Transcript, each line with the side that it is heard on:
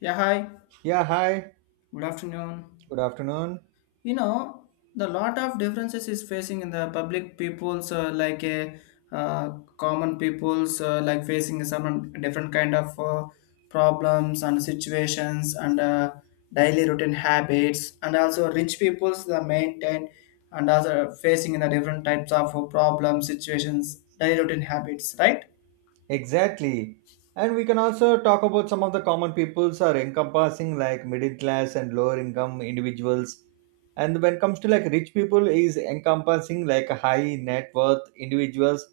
left: Yeah, hi.
right: Yeah, hi.
left: Good afternoon.
right: Good afternoon.
left: You know, the lot of differences is facing in the public peoples like a uh, common peoples like facing some different kind of problems and situations and daily routine habits, and also rich peoples the maintain and also facing in the different types of problems situations daily routine habits, right?
right: Exactly. And we can also talk about some of the common peoples are encompassing like middle class and lower income individuals. And when it comes to like rich people is encompassing like high net worth individuals,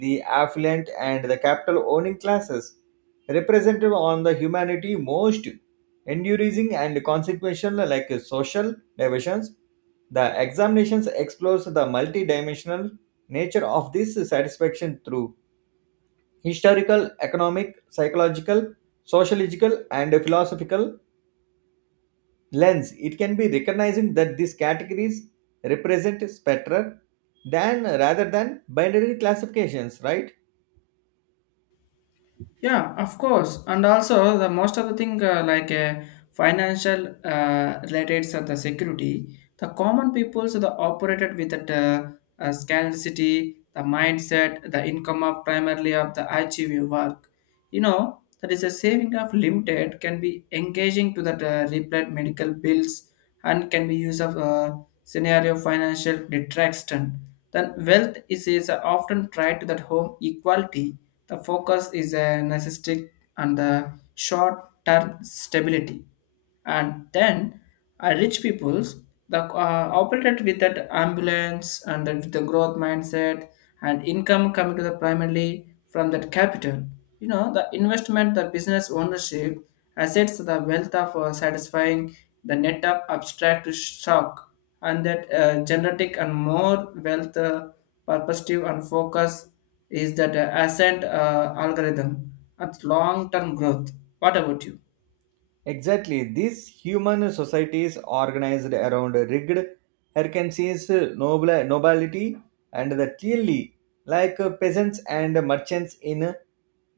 right: the affluent and the capital owning classes, represented on the humanity most enduring and consequential like social divisions. The examinations explores the multidimensional nature of this satisfaction through historical, economic, psychological, sociological, and philosophical lens, it can be recognizing that these categories represent spectra than rather than binary classifications, right?
left: Yeah, of course. And also the most of the thing like financial related to the security, the common peoples are the operated with that scarcity, the mindset, the income of primarily of the achieving work. You know that is a saving of limited can be engaging to that replied medical bills and can be used of a scenario financial detraction. Then wealth is often tied to that home equality. The focus is a narcissistic and the short-term stability. And then rich peoples the operated with that ambulance and then with the growth mindset, and income coming to the primarily from that capital. You know, the investment, the business ownership assets, the wealth of satisfying the net of abstract shock, and that genetic and more wealth perspective and focus is that ascent algorithm at long term growth. What about you?
right: Exactly. These human societies organized around rigged Hercules, noble, nobility, and the clearly like peasants and merchants in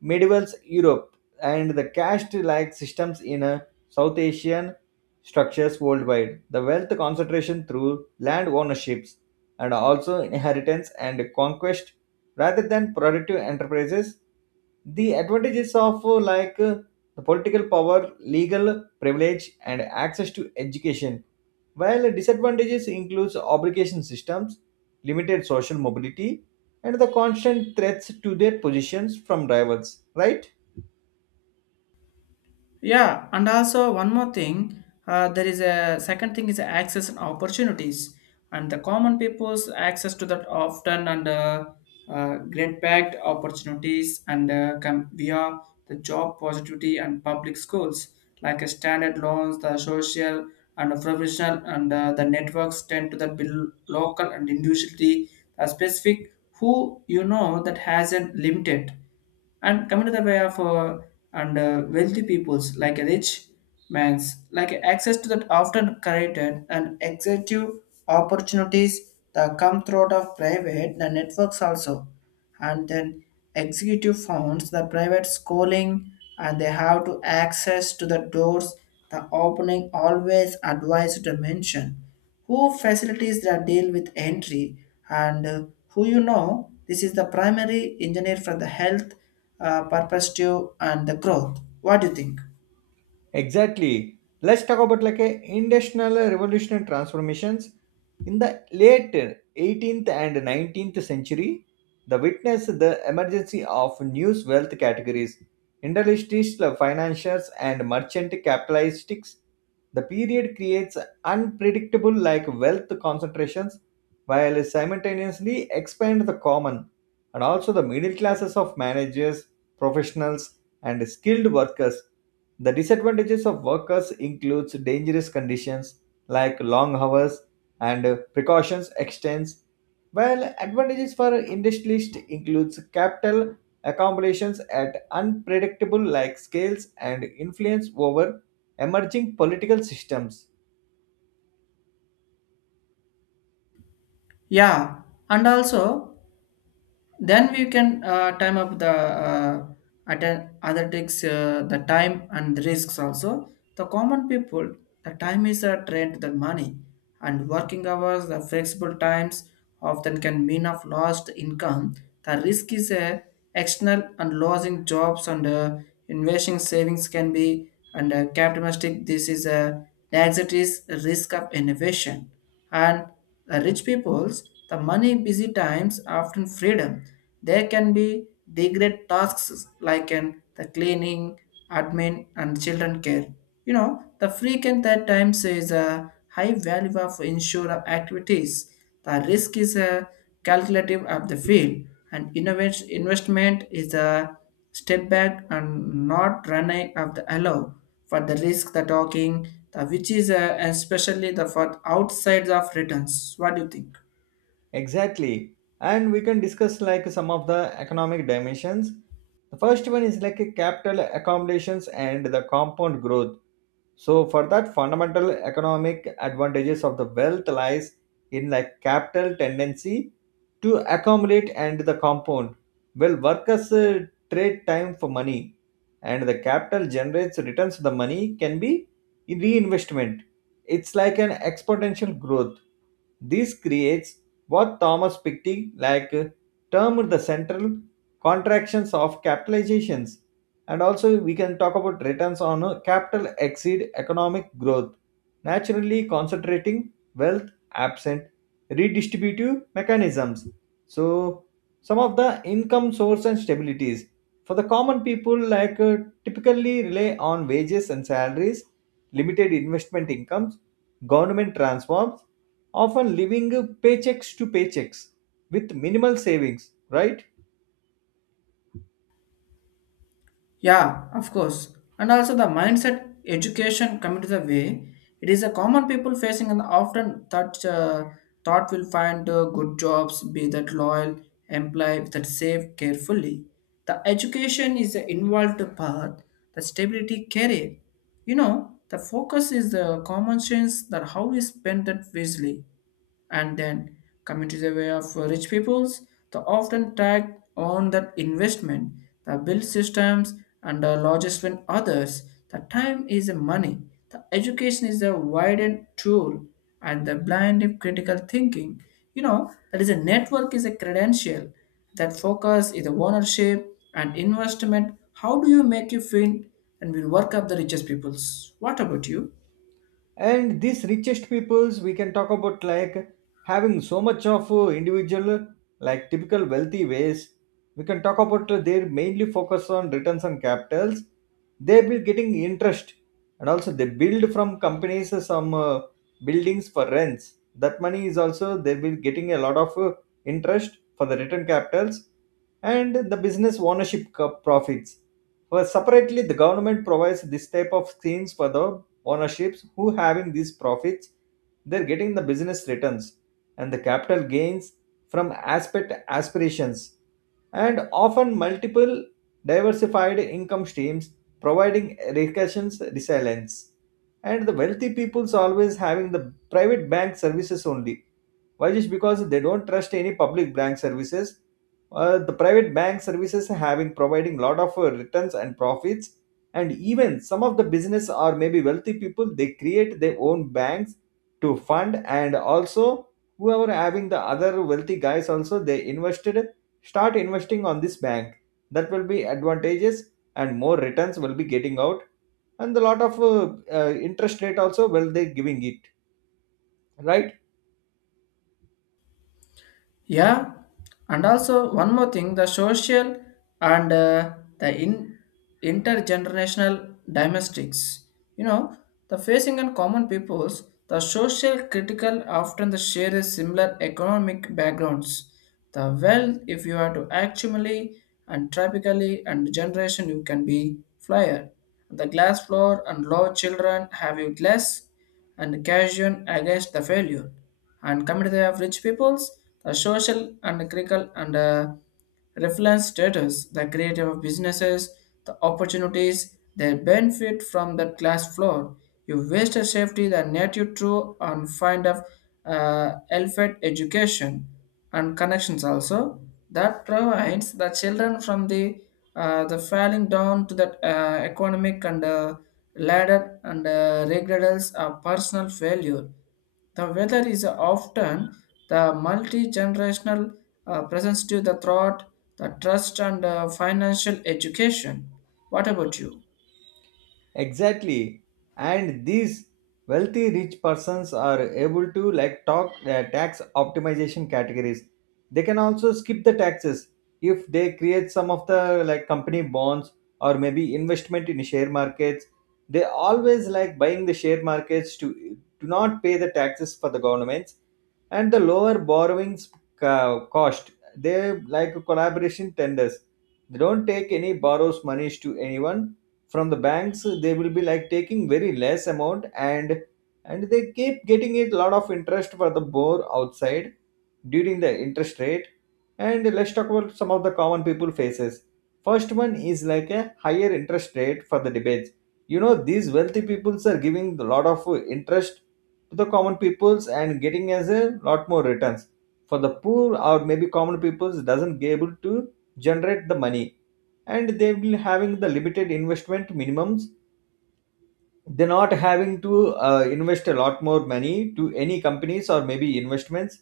right: medieval Europe and the caste like systems in South Asian structures worldwide. The wealth concentration through land ownerships and also inheritance and conquest rather than productive enterprises the advantages of like the political power, legal privilege, and access to education, while disadvantages includes obligation systems, limited social mobility, and the constant threats to their positions from rivals, right?
left: Yeah, and also one more thing, there is a second thing is access and opportunities, and the common people's access to that often and great packed opportunities and come via the job positivity and public schools like a standard loans, the social and professional and the networks tend to the bill local and individually the specific who you know that hasn't limited and coming to the way of and wealthy peoples like a rich man's like access to that often created and executive opportunities that come throughout of private the networks also, and then executive funds the private schooling, and they have to access to the doors the opening always advised to mention who facilities that deal with entry and who you know this is the primary engineer for the health perspective and the growth. What do you think?
right: Exactly. Let's talk about like a industrial revolutionary transformations in the late 18th and 19th century. The witness the emergency of new wealth categories, industrial financiers and merchant capitalists. The period creates unpredictable like wealth concentrations while simultaneously expand the common and also the middle classes of managers, professionals and skilled workers. The disadvantages of workers includes dangerous conditions like long hours and precautions extends, while advantages for industrialists includes capital accumulations at unpredictable like scales and influence over emerging political systems.
left: Yeah, and also, then we can time up the other takes the time and the risks also. The common people, the time is a trade than money, and working hours, the flexible times often can mean of lost income. The risk is a external and losing jobs and investing savings can be and capitalistic. This is a anxiety is risk of innovation, and the rich peoples, the money busy times often freedom. There can be degrade tasks like an, the cleaning, admin, and children care. You know, the frequent that times is a high value of insurance activities. The risk is a calculative of the field, and innovation investment is a step back and not run a- of the allow for the risk the talking the which is especially the for outside of returns. What do you think?
right: Exactly. And we can discuss like some of the economic dimensions. The first one is like a capital accumulations and the compound growth. So for that fundamental economic advantages of the wealth lies in like capital tendency to accumulate and the compound. Well, workers trade time for money and the capital generates returns the money can be in reinvestment. It's like an exponential growth. This creates what Thomas Piketty like termed the central contractions of capitalizations and also we can talk about returns on capital exceed economic growth naturally concentrating wealth absent redistributive mechanisms. So some of the income source and stabilities for the common people like typically rely on wages and salaries, limited investment incomes, government transforms, often living paychecks to paychecks with minimal savings, right?
left: Yeah, of course. And also the mindset education coming to the way, it is a common people facing and often that thought will find good jobs, be that loyal, employee that save carefully. The education is the involved path, the stability career. You know, the focus is the common sense that how we spend that wisely, and then coming to the way of rich peoples, they often tag on that investment, the build systems, and the largest when others, the time is the money, the education is a widened tool, and the blind of critical thinking. You know, that is a network is a credential, that focus is the ownership and investment. How do you make you feel, and will work up the richest peoples? What about you?
right: And these richest peoples we can talk about like having so much of individual like typical wealthy ways. We can talk about they mainly focus on returns on capitals. They will getting interest, and also they build from companies some buildings for rents that money is also they will getting a lot of interest for the return capitals and the business ownership profits. Well, separately, the government provides this type of schemes for the ownerships who having these profits. They're getting the business returns and the capital gains from aspect aspirations, and often multiple diversified income streams providing recessions resilience. And the wealthy people's always having the private bank services only. Why? Just because they don't trust any public bank services. Uh, the private bank services having providing lot of returns and profits, and even some of the business or maybe wealthy people they create their own banks to fund. And also whoever having the other wealthy guys also they invested, start investing on this bank. That will be advantages and more returns will be getting out, and a lot of interest rate also will they giving it, right?
left: Yeah, and also one more thing, the social and intergenerational domestics. You know, the facing and common peoples, the social critical often the share a similar economic backgrounds. The wealth, if you are to actually and typically and generation, you can be flyer. The glass floor and low children have you less and casual against the failure. And coming to the rich peoples, the social and critical and reference status, the creative of businesses, the opportunities they benefit from the class floor. You waste a safety, the native true and find of elfed education and connections also, that provides the children from the falling down to that economic and ladder and regretals of personal failure, the weather is often the multi-generational presence to the thought, the trust and financial education. What about you?
right: Exactly. And these wealthy rich persons are able to like talk tax optimization categories. They can also skip the taxes if they create some of the like company bonds or maybe investment in share markets. They always like buying the share markets to not pay the taxes for the governments and the lower borrowings cost. They like collaboration tenders. They don't take any borrows monies to anyone. From the banks they will be like taking very less amount, and and they keep getting a lot of interest for the more outside during the interest rate. And let's talk about some of the common people faces. First one is like a higher interest rate for the debates. You know, these wealthy peoples are giving a lot of interest to the common peoples and getting as a lot more returns, for the poor or maybe common peoples doesn't be able to generate the money. And they will having the limited investment minimums. They're not having to invest a lot more money to any companies or maybe investments,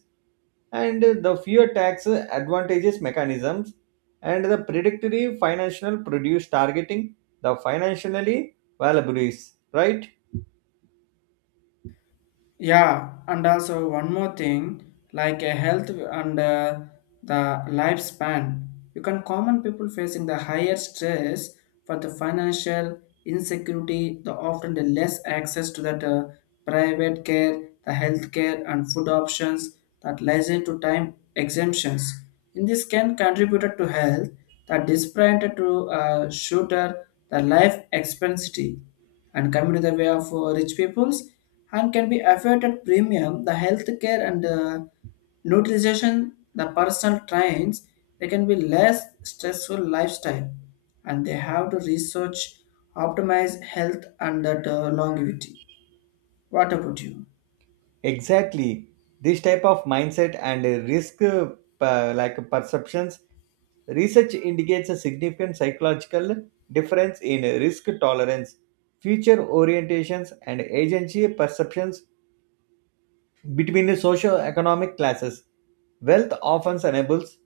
right: and the fewer tax advantages mechanisms, and the predictory financial produce targeting the financially valuable is, right?
left: Yeah, and also one more thing, like a health and the lifespan. You can common people facing the higher stress for the financial insecurity, the often the less access to that private care, the health care and food options that leisure to time exemptions. In this can contribute to health, the disparate to shooter, the life expectancy, and coming to the way of rich peoples and can be afforded premium the healthcare and nutrition, the personal trains, they can be less stressful lifestyle, and they have to research optimize health and that longevity. What about you?
right: Exactly. This type of mindset and risk like perceptions. Research indicates a significant psychological difference in risk tolerance, future orientations, and agency perceptions between the socioeconomic classes. Wealth often enables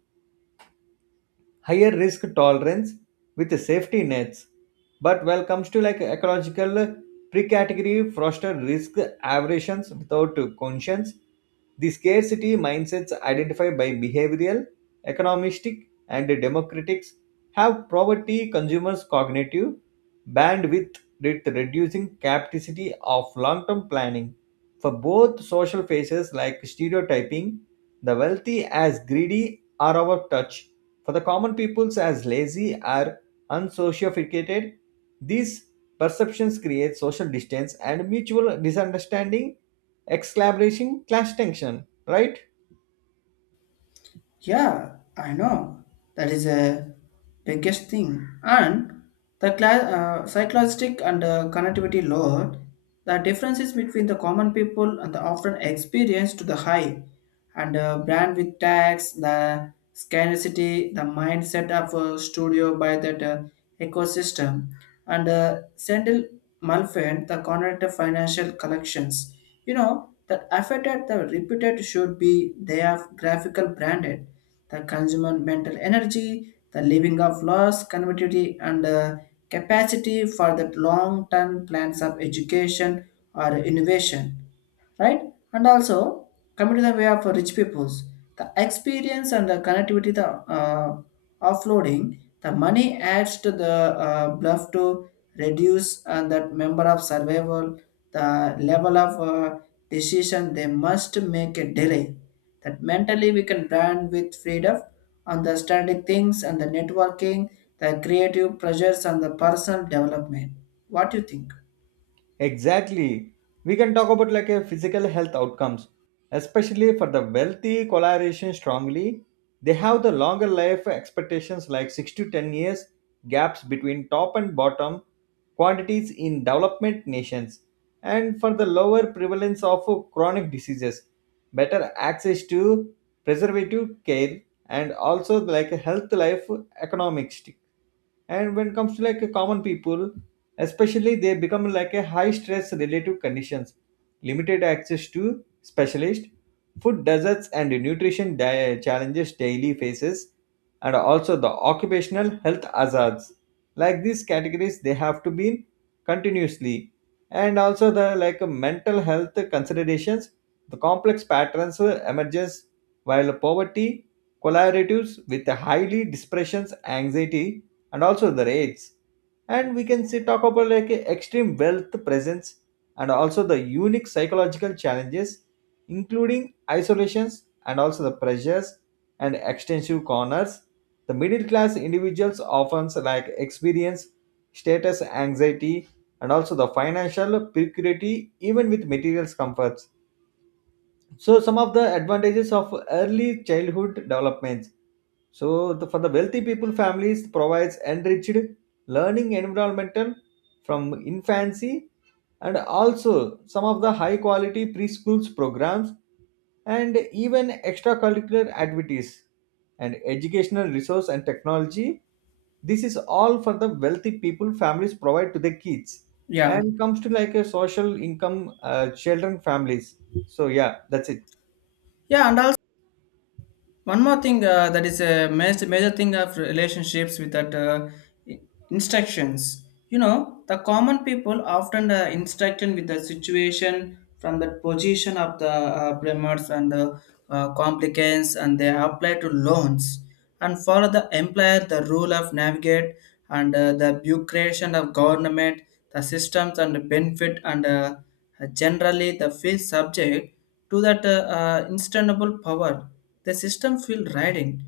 right: higher risk tolerance with safety nets. But when it comes to like ecological pre-category foster risk aversions without conscience, the scarcity mindsets identified by behavioral, economistic, and democratics have poverty consumers' cognitive bandwidth with reducing capacity of long-term planning. For both social faces like stereotyping, the wealthy as greedy are out of touch for the common peoples as lazy or unsociated, these perceptions create social distance and mutual misunderstanding, exclamation, clash tension, right?
left: Yeah, I know. That is a biggest thing. And the cla- psychological and connectivity load, the differences between the common people and the often experience to the high and brand with tax, the scarcity, the mindset of a studio by that ecosystem and Sandil Malfin, the connected financial collections. You know, that affected the repeated should be they have graphical branded, the consumer mental energy, the living of loss, convertibility, and capacity for the long-term plans of education or innovation, right? And also coming to the way of rich peoples, the experience and the connectivity, the offloading, the money adds to the bluff to reduce and that member of survival, the level of decision they must make a delay. That mentally we can brand with freedom on the static things and the networking, the creative pressures and the personal development. What do you think?
right: Exactly. We can talk about like a physical health outcomes, especially for the wealthy collaboration strongly. They have the longer life expectations like 6 to 10 years gaps between top and bottom quantities in development nations, and for the lower prevalence of chronic diseases, better access to preservative care, and also like a health life economics. And when it comes to like a common people, especially they become like a high stress relative conditions, limited access to specialist, food deserts and nutrition challenges daily faces, and also the occupational health hazards. Like these categories they have to be continuously. And also the like mental health considerations, the complex patterns emerges while poverty collaboratives with highly depressions anxiety and also the rates. And we can see talk about like extreme wealth presence and also the unique psychological challenges including isolations and also the pressures and extensive corners. The middle class individuals often like experience status anxiety and also the financial precarity even with materials comforts. So some of the advantages of early childhood developments. So the, for the wealthy people, families provides enriched learning environmental from infancy, and also some of the high quality preschools programs, and even extracurricular activities and educational resource and technology. This is all for the wealthy people families provide to their kids.
left: Yeah.
right: And comes to like a social income children families. So yeah, that's it.
left: Yeah, and also one more thing that is a major, major thing of relationships with that i- instructions. You know, the common people often instructed with the situation from the position of the primers and the complications, and they apply to loans and follow the employer the rule of navigate and the bureaucracy of government, the systems and the benefit and generally the field subject to that instantable power. The system feel riding.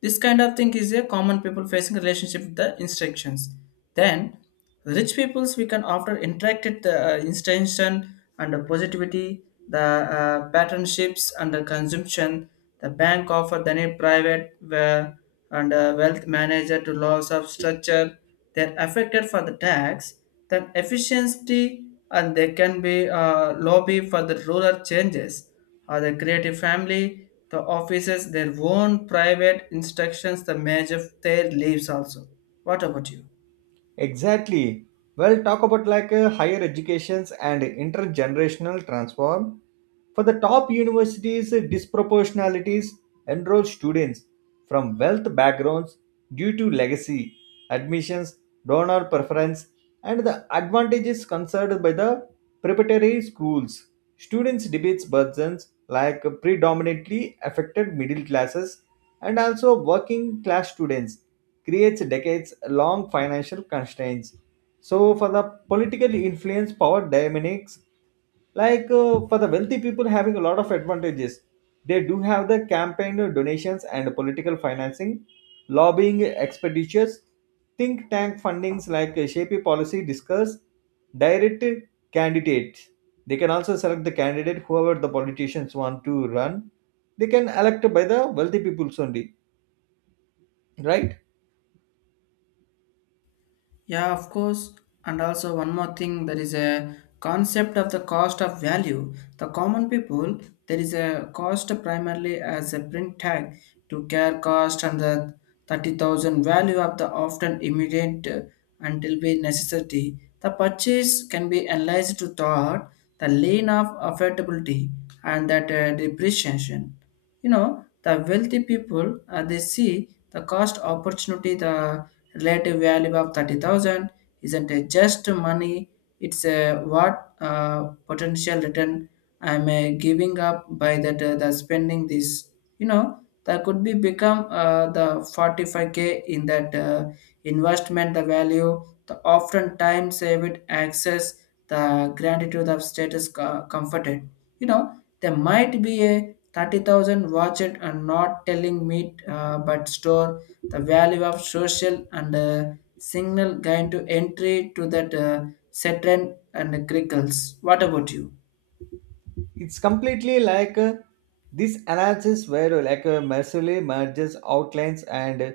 left: This kind of thing is a common people facing relationship with the instructions. Then, rich peoples we can often interact with the instruction and the positivity, the paternships and the consumption. The bank offer then a private and wealth manager to loss of structure. They're affected for the tax, then efficiency, and they can be lobby for the rural changes or the creative family, the offices, their own private instructions, the major of their lives also. What about you?
right: Exactly. Well, talk about like higher educations and intergenerational transform. For the top universities, disproportionalities enroll students from wealth backgrounds due to legacy, admissions, donor preference, and the advantages concerned by the preparatory schools. Students debates burdens like predominantly affected middle classes and also working class students creates decades-long financial constraints. So for the political influence power dynamics, like for the wealthy people having a lot of advantages, they do have the campaign donations and political financing, lobbying expenditures, think tank fundings like shape policy discuss, direct candidates. They can also select the candidate whoever the politicians want to run. They can elect by the wealthy peoples only, right?
left: Yeah, of course. And also, one more thing, there is a concept of the cost of value. The common people, there is a cost primarily as a print tag to care cost and the 30,000 value of the often immediate until be necessity. The purchase can be analyzed to thought the lane of affordability and that depreciation. You know, the wealthy people, they see the cost opportunity, the relative value of 30,000 isn't a just money, it's a what potential return I'm giving up by that the spending this. You know, that could be become the 45k in that investment the value, the often time saved access, the gratitude of comforted. You know, there might be a 30,000 watch it and not telling me but store the value of social and signal guide to entry to that certain and crickles. What about you?
right: It's completely like this analysis where like massively merges outlines and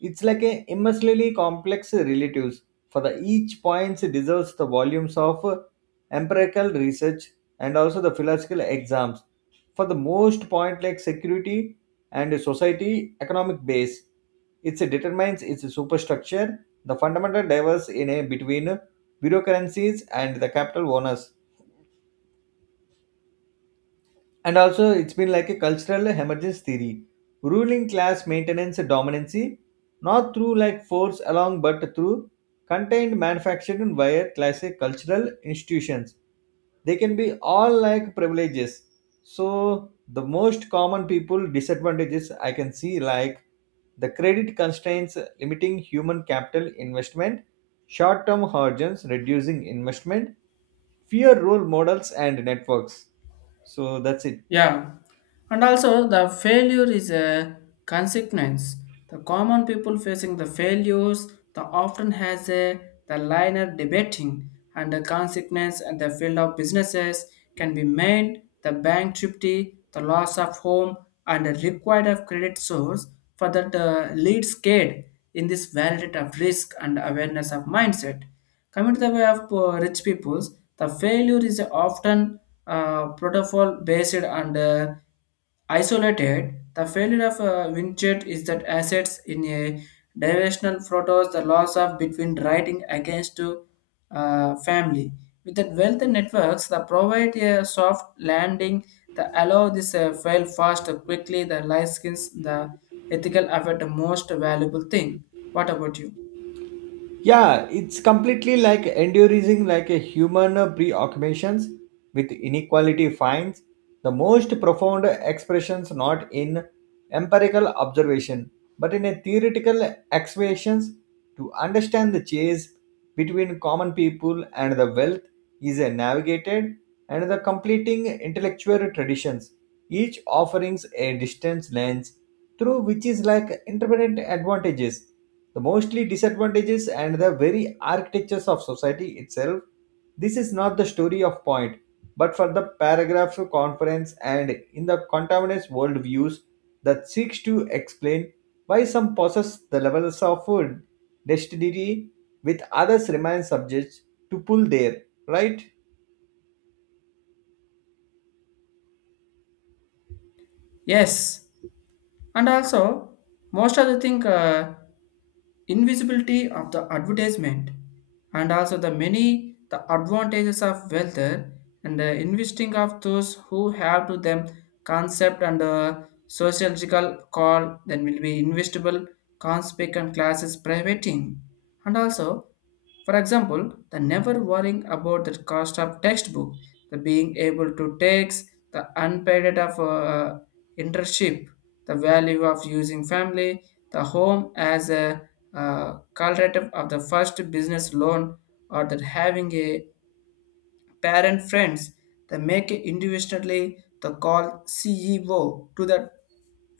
right: it's like a immensely complex relatives for the each points deserves the volumes of empirical research and also the philosophical exams for the most point like security and society economic base, it determines its superstructure, the fundamental diverse in a between bureaucracies and the capital owners. And also, it's been like a cultural emergence theory, ruling class maintenance dominancy, not through like force along, but through contained manufacturing via classic cultural institutions. They can be all like privileges. So, the most common people disadvantages I can see like the credit constraints limiting human capital investment, short term horizons reducing investment, fear role models and networks. So that's it.
left: Yeah, and also the failure is a consequence. The common people facing the failures, the often has a the liner debating and the consequence and the field of businesses can be made the bankruptcy, the loss of home, and the required of credit source for that lead scared in this validate of risk and awareness of mindset. Coming to the way of rich peoples, the failure is often protocol based and isolated. The failure of Winchett is that assets in a diversional photos, the loss of between writing against to family. With the wealth networks, the provide a soft landing that allow this fail fast quickly. The light skins, the ethical effort, the most valuable thing. What about you?
right: Yeah, it's completely like enduring like a human preoccupations with inequality finds the most profound expressions not in empirical observation but in a theoretical excavations to understand the chase between common people and the wealth is a navigated and the completing intellectual traditions, each offerings a distance lens through which is like intermittent advantages, the mostly disadvantages and the very architectures of society itself. This is not the story of point but for the paragraphs of conference and in the contaminants worldviews that seeks to explain why some possess the levels of food destiny with others remain subject to pull there, right?
left: Yes. And also most of the thing invisibility of the advertisement and also the many the advantages of wealth and the investing of those who have to them concept and sociological call then will be investable conspicuous classes privating and also, for example, the never worrying about the cost of textbook, the being able to tax the unpaid of internship, the value of using family, the home as a correlative of the first business loan, or that having a parent friends they make individually the call CEO to the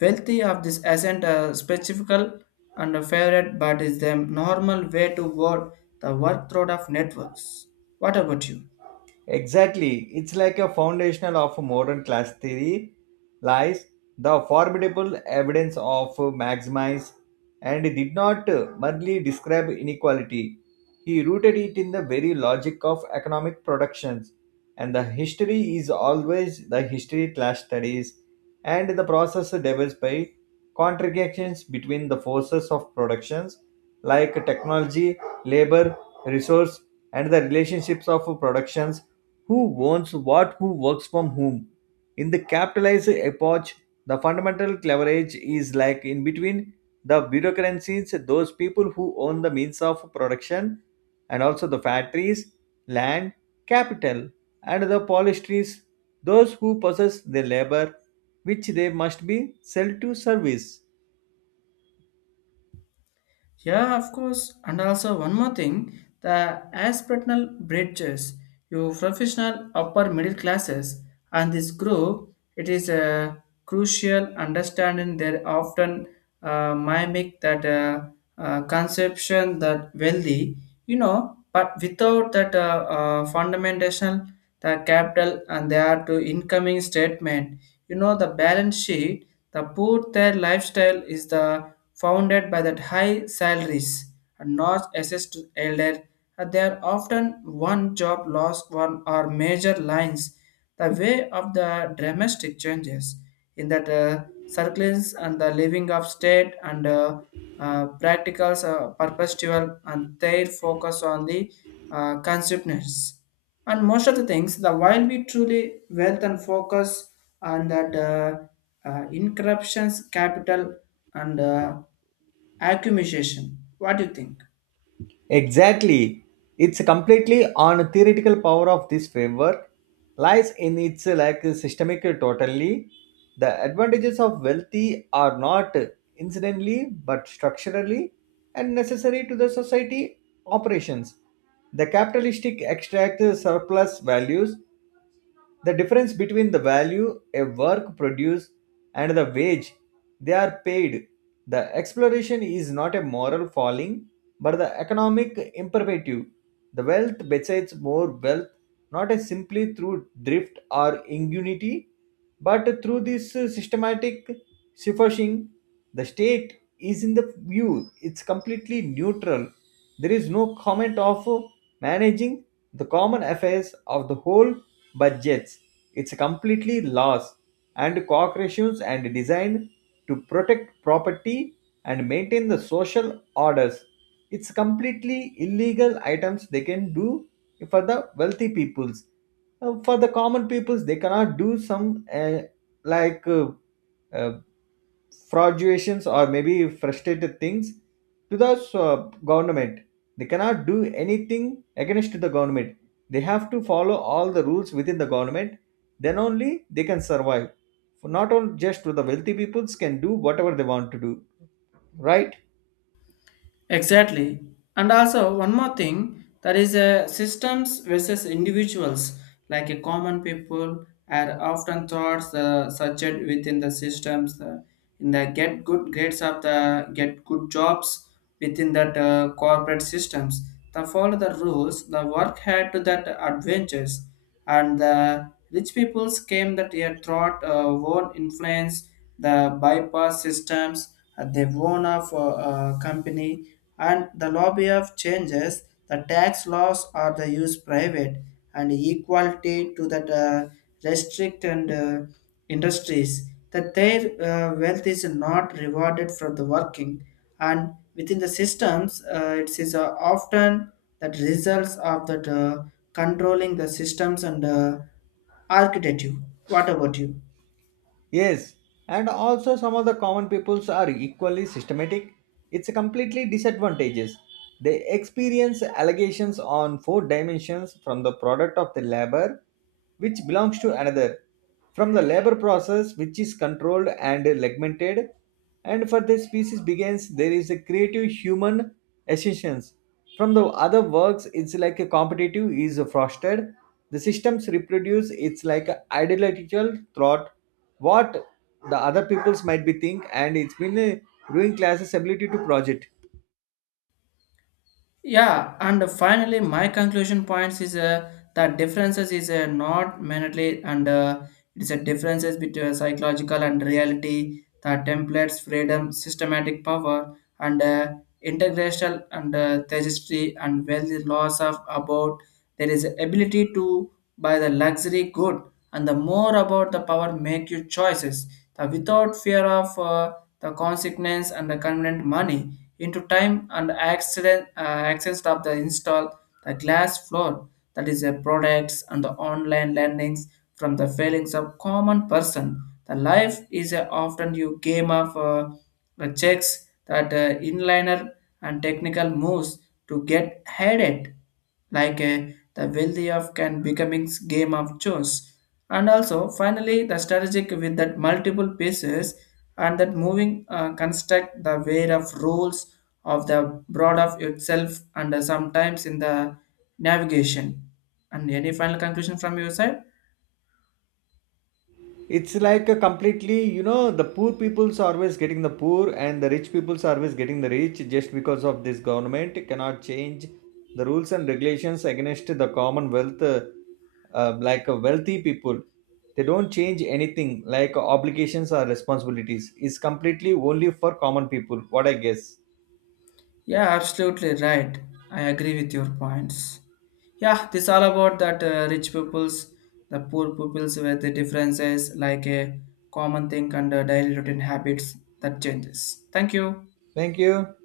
left: wealthy of this isn't a specific and a favorite but is the normal way to word the workload of networks. What about you?
right: Exactly. It's like a foundational of modern class theory lies the formidable evidence of Maximize, and he did not merely describe inequality. He rooted it in the very logic of economic productions. And the history is always the history class studies and the process developed by contradictions between the forces of productions like technology, labor, resource, and the relationships of productions, who owns what, who works from whom? In the capitalist epoch, the fundamental leverage is like in between the bureaucracies, those people who own the means of production, and also the factories, land, capital, and the polistries, those who possess the labor which they must be sell to service.
left: Yeah, of course. And also one more thing, the aspirational bridges, you professional upper middle classes, and this group, it is a crucial understanding. They often mimic that conception that wealthy, you know, but without that fundamental, the capital and they are to incoming statement, you know, the balance sheet, the poor their lifestyle is the founded by that high salaries and not access to elder, and they are often one job loss one or major lines the way of the dramatic changes in that circles and the living of state and practicals perpetual and their focus on the consumers and most of the things the while we truly wealth and focus on that incorruptions capital and accumulation. What do you think?
right: Exactly. It's completely on theoretical power of this framework lies in its like systemic totally. The advantages of wealthy are not incidentally but structurally and necessary to the society operations. The capitalistic extract surplus values, the difference between the value a work produces and the wage they are paid. The exploration is not a moral falling, but the economic imperative. The wealth besides more wealth not as simply through drift or ingenuity, but through this systematic siphishing. The state is in the view, it's completely neutral. There is no comment of managing the common affairs of the whole budgets. It's completely laws and corporations and designed to protect property and maintain the social orders. It's completely illegal items they can do for the wealthy peoples. For the common peoples they cannot do some uh, like uh, uh, fraudulations or maybe frustrated things to the uh, government. They cannot do anything against the government. They have to follow all the rules within the government, then only they can survive. For not only just to the wealthy peoples can do whatever they want to do, right?
left: Exactly. And also, one more thing that is a systems versus individuals, like a common people are often thoughts subject within the systems in the get good grades of the get good jobs within that corporate systems. The follow the rules, the work had to that adventures and the rich peoples came that a thought won't influence the bypass systems at the own of company and the lobby of changes the tax laws are the use private and equality to that restrict and industries that their wealth is not rewarded for the working and within the systems it is often that results of that controlling the systems and architecture. What about you?
right: Yes, and also some of the common peoples are equally systematic. It's completely disadvantageous. They experience allegations on four dimensions from the product of the labor, which belongs to another, from the labor process, which is controlled and segmented, and for the species begins, there is a creative human essence. From the other works, it's like a competitive is fostered. The systems reproduce, it's like a ideological thought what the other peoples might be think, and it's been ruining classes ability to project.
left: Yeah, and finally, my conclusion points is that differences is not mainly and it's a differences between psychological and reality. The templates, freedom, systematic power, and integrational and majesty and wealth loss of about there is ability to by the luxury good and the more about the power make your choices the without fear of the consequence and the convenient money into time and accident access of the install the glass floor that is a products and the online landings from the failings of common person the life is a often you game of the checks that inliner and technical moves to get headed like a, the wealthy of can becoming game of chores and also finally the strategic with that multiple pieces and that moving construct the way of rules of the broad of itself and sometimes in the navigation and any final conclusion from your side.
right: It's like a completely, you know, the poor peoples are always getting the poor and the rich peoples are always getting the rich just because of this government cannot change the rules and regulations against the commonwealth like wealthy people. They don't change anything like obligations or responsibilities. It's completely only for common people, what I guess.
left: Yeah, absolutely right. I agree with your points. Yeah, this all about that rich peoples, the poor peoples where the differences like a common thing and daily routine habits that changes. Thank you.
right: Thank you.